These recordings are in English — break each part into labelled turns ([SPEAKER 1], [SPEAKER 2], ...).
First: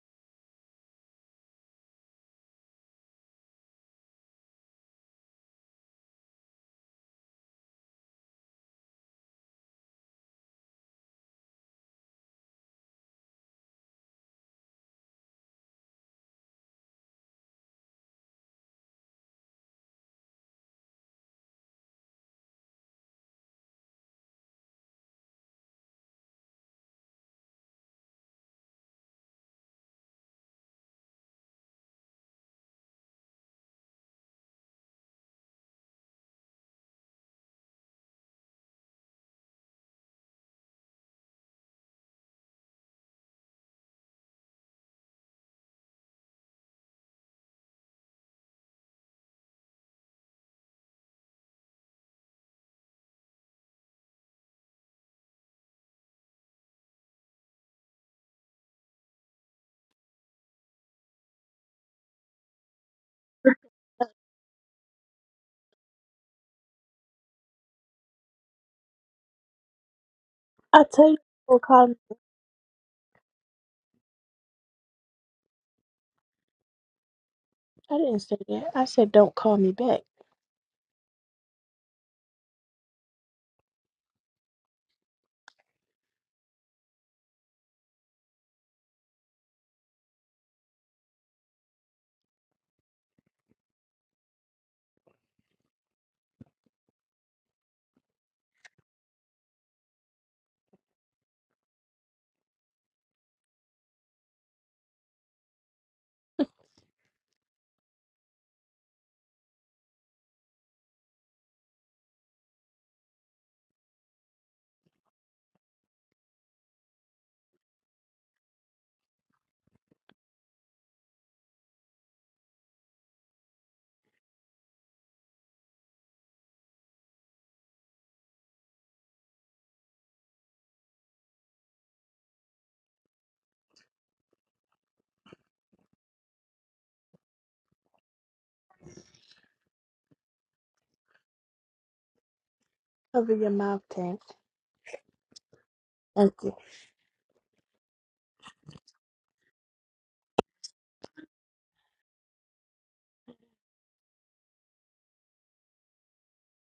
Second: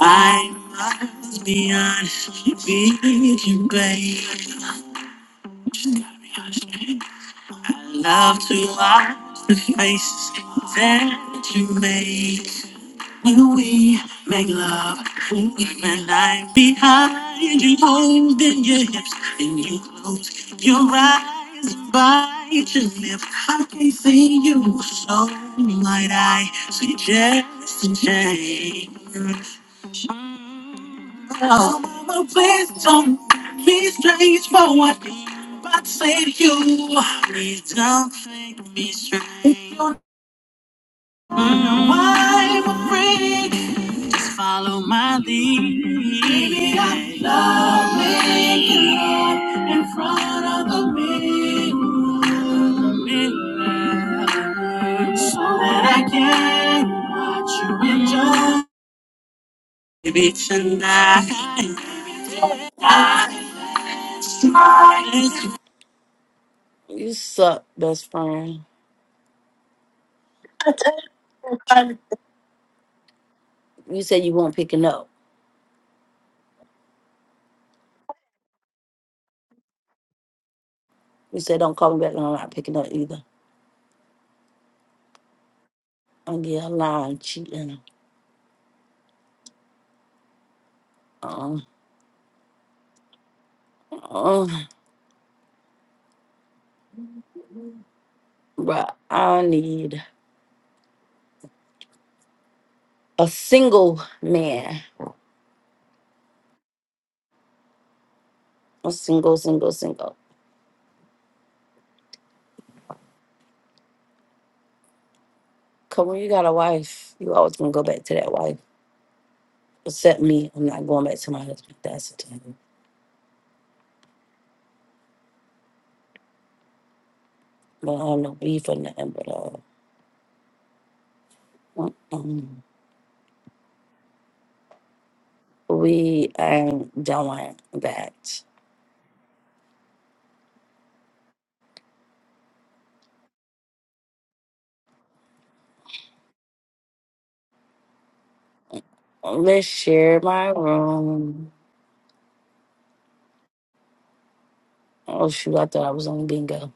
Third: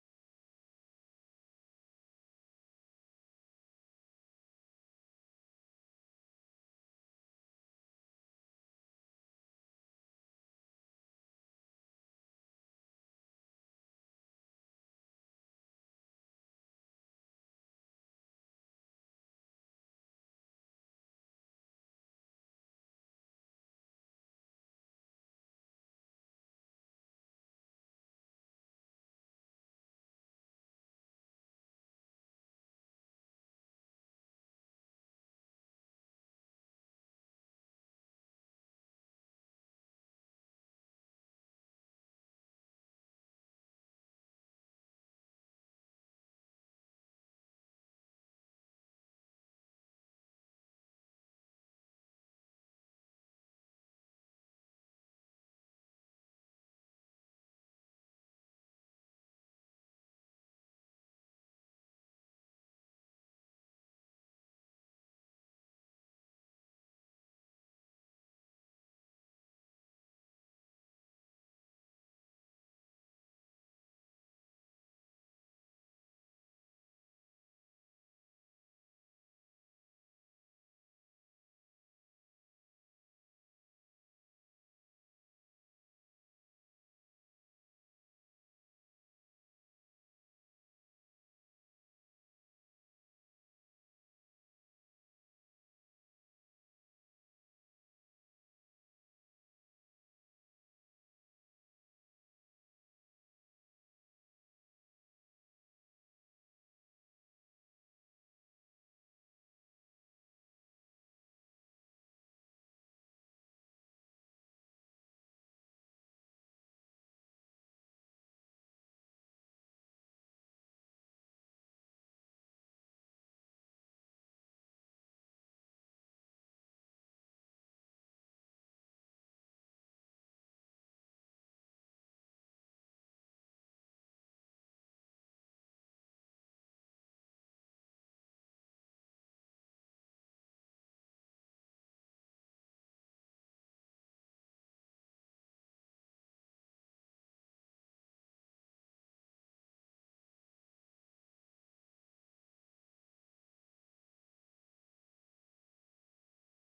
[SPEAKER 1] I must be honest with you, babe. I love to watch the faces that you make when we make love. When I'm behind you, holding your hips, and you close your eyes and bite your lip. I can't see you, so might I suggest a change? Now, mama, please don't be straightforward. But save you. Please don't take me straight. If you don't know why I'm afraid, follow my lead. Baby, I love making love in front of the mirror. Mirror. So that I can watch you enjoy. Baby, tonight. It's fine. I
[SPEAKER 2] I
[SPEAKER 1] tell
[SPEAKER 2] tell you, don't call me.
[SPEAKER 1] everybody. You said you weren't picking up.
[SPEAKER 2] I didn't say that. I said, don't call me back.
[SPEAKER 1] You said don't call me back, and I'm not picking up either. I'm getting lying, cheating. Um, um, but I need a single man, a single, single, single. Cause when you got a wife, you always gonna go back to that wife. Except me, I'm not going back to my husband. That's the thing. But I have no beef or nothing. But uh, mm-mm. we ain't doing that.
[SPEAKER 2] Cover your mouth, Tank. Thank you.
[SPEAKER 1] Let's share my room. Oh shoot, I thought I was on bingo.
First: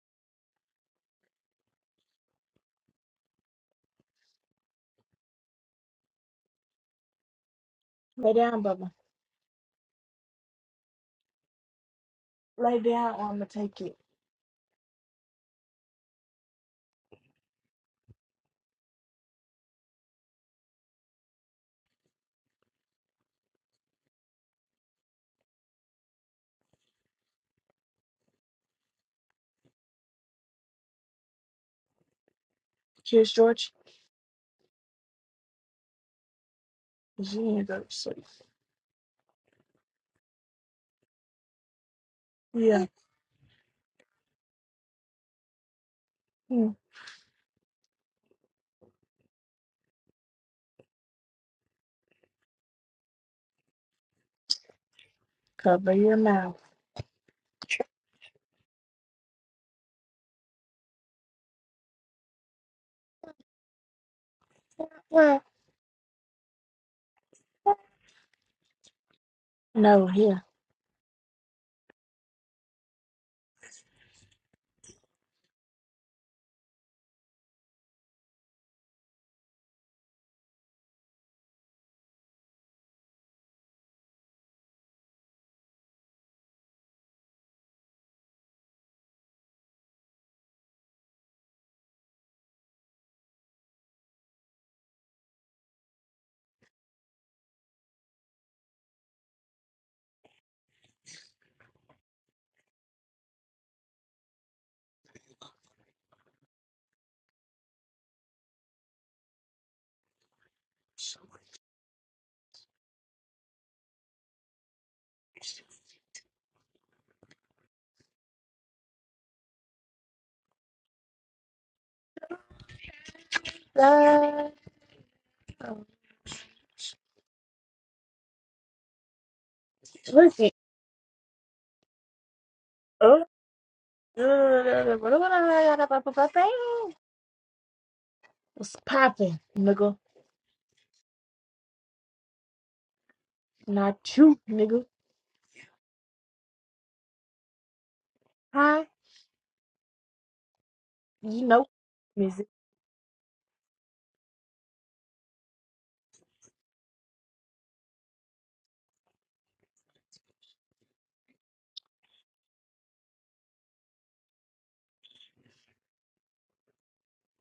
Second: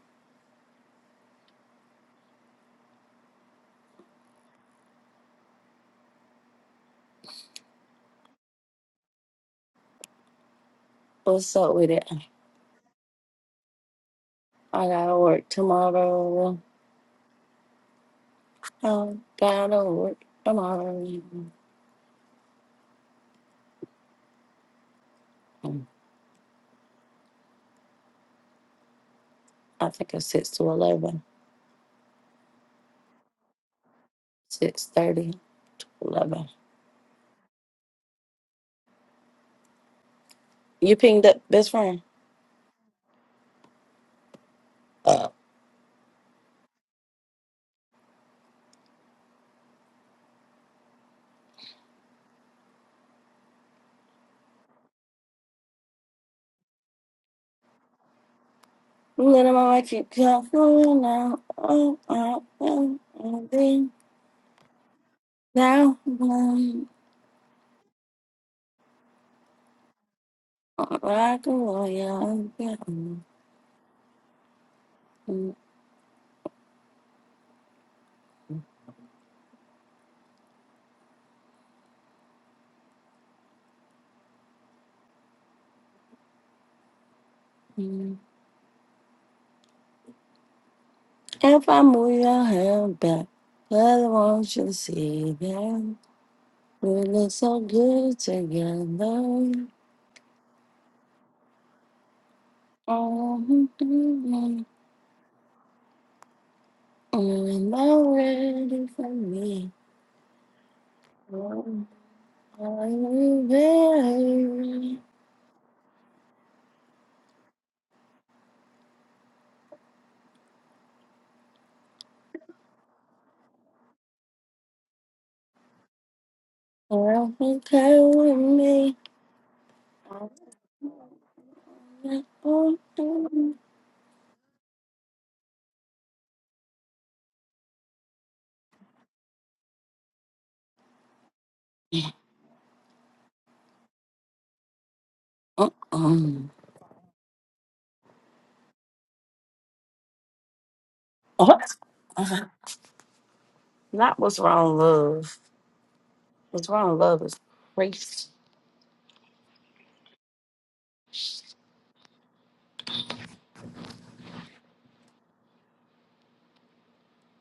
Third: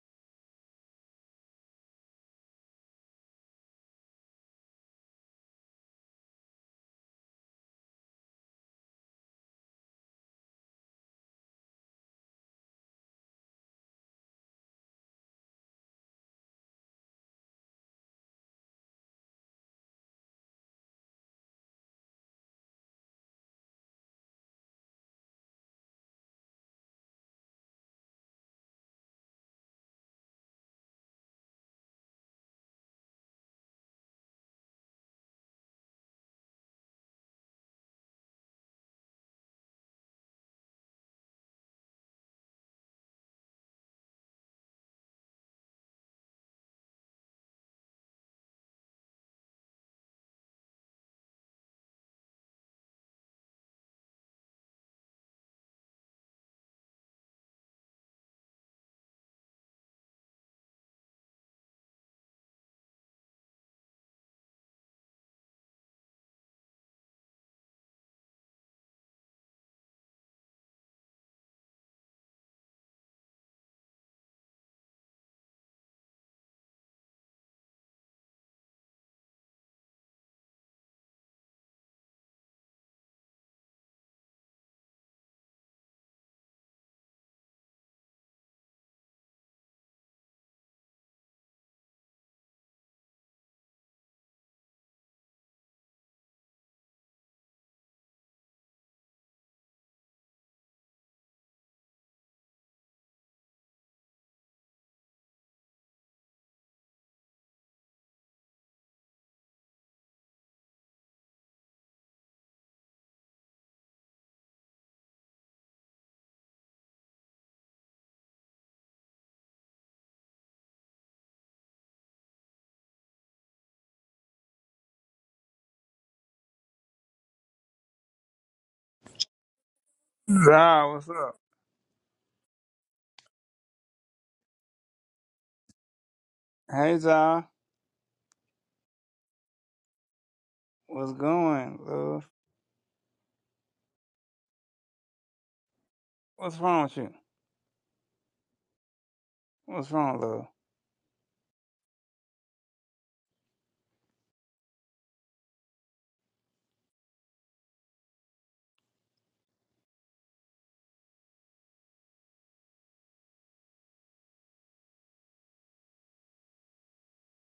[SPEAKER 2] Lay down, Bubba.
[SPEAKER 1] What's up with it?
[SPEAKER 2] Lay down, or I'm going to take it.
[SPEAKER 1] I gotta work tomorrow. I gotta work tomorrow. Mm, I think it's six to eleven.
[SPEAKER 2] Cheers, George.
[SPEAKER 1] Six thirty. Eleven.
[SPEAKER 2] 'Cause You ain't go to sleep.
[SPEAKER 1] You pinged up best friend?
[SPEAKER 2] Yeah.
[SPEAKER 1] Uh
[SPEAKER 2] Hmm. Cover your mouth.
[SPEAKER 1] let him I keep coming now. Oh, oh, oh, oh, then
[SPEAKER 2] Yeah.
[SPEAKER 1] now um,
[SPEAKER 2] No, here.
[SPEAKER 1] rock a royal. If I move your hand back, I want you to see that. We look so good together. Oh, mm, oh, and I'm ready for me. Oh, are you ready?
[SPEAKER 2] Uh,
[SPEAKER 1] Oh, okay with me. Oh,
[SPEAKER 2] Look it.
[SPEAKER 3] Zah, what's up?
[SPEAKER 1] oh,
[SPEAKER 2] Oh.
[SPEAKER 1] oh.
[SPEAKER 3] Hey, Zah,
[SPEAKER 2] What's poppin', nigga?
[SPEAKER 3] what's going, love?
[SPEAKER 2] Not you, nigga.
[SPEAKER 1] Uh-uh.
[SPEAKER 3] What's wrong with you?
[SPEAKER 2] Huh?
[SPEAKER 3] What's wrong, love?
[SPEAKER 2] You
[SPEAKER 1] Oh,
[SPEAKER 2] know,
[SPEAKER 1] uh,
[SPEAKER 2] music.
[SPEAKER 1] Not what's wrong, love. What's wrong, love is crazy.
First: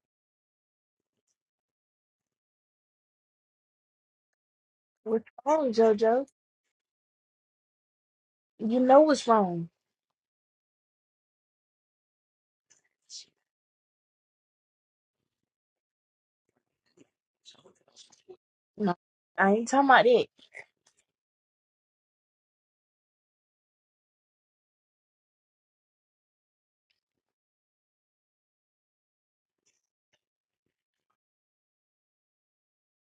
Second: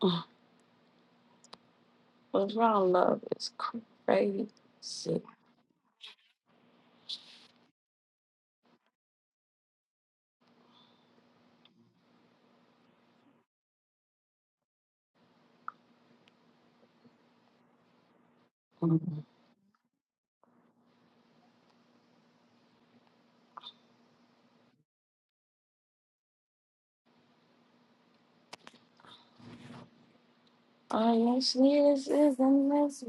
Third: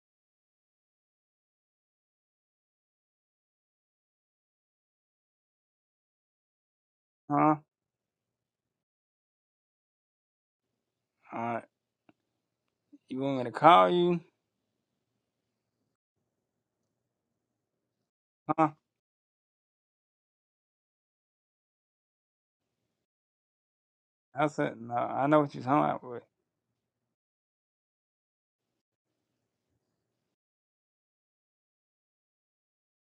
[SPEAKER 1] Uh, What's wrong, love is crazy.
[SPEAKER 2] What's wrong, JoJo?
[SPEAKER 3] Huh?
[SPEAKER 2] You know what's wrong.
[SPEAKER 3] All right, you want me to call you? Huh?
[SPEAKER 2] No,
[SPEAKER 1] Mm.
[SPEAKER 2] I ain't talking about that.
[SPEAKER 3] I said, no, I know what you're talking about,
[SPEAKER 1] Honestly, this is the mess.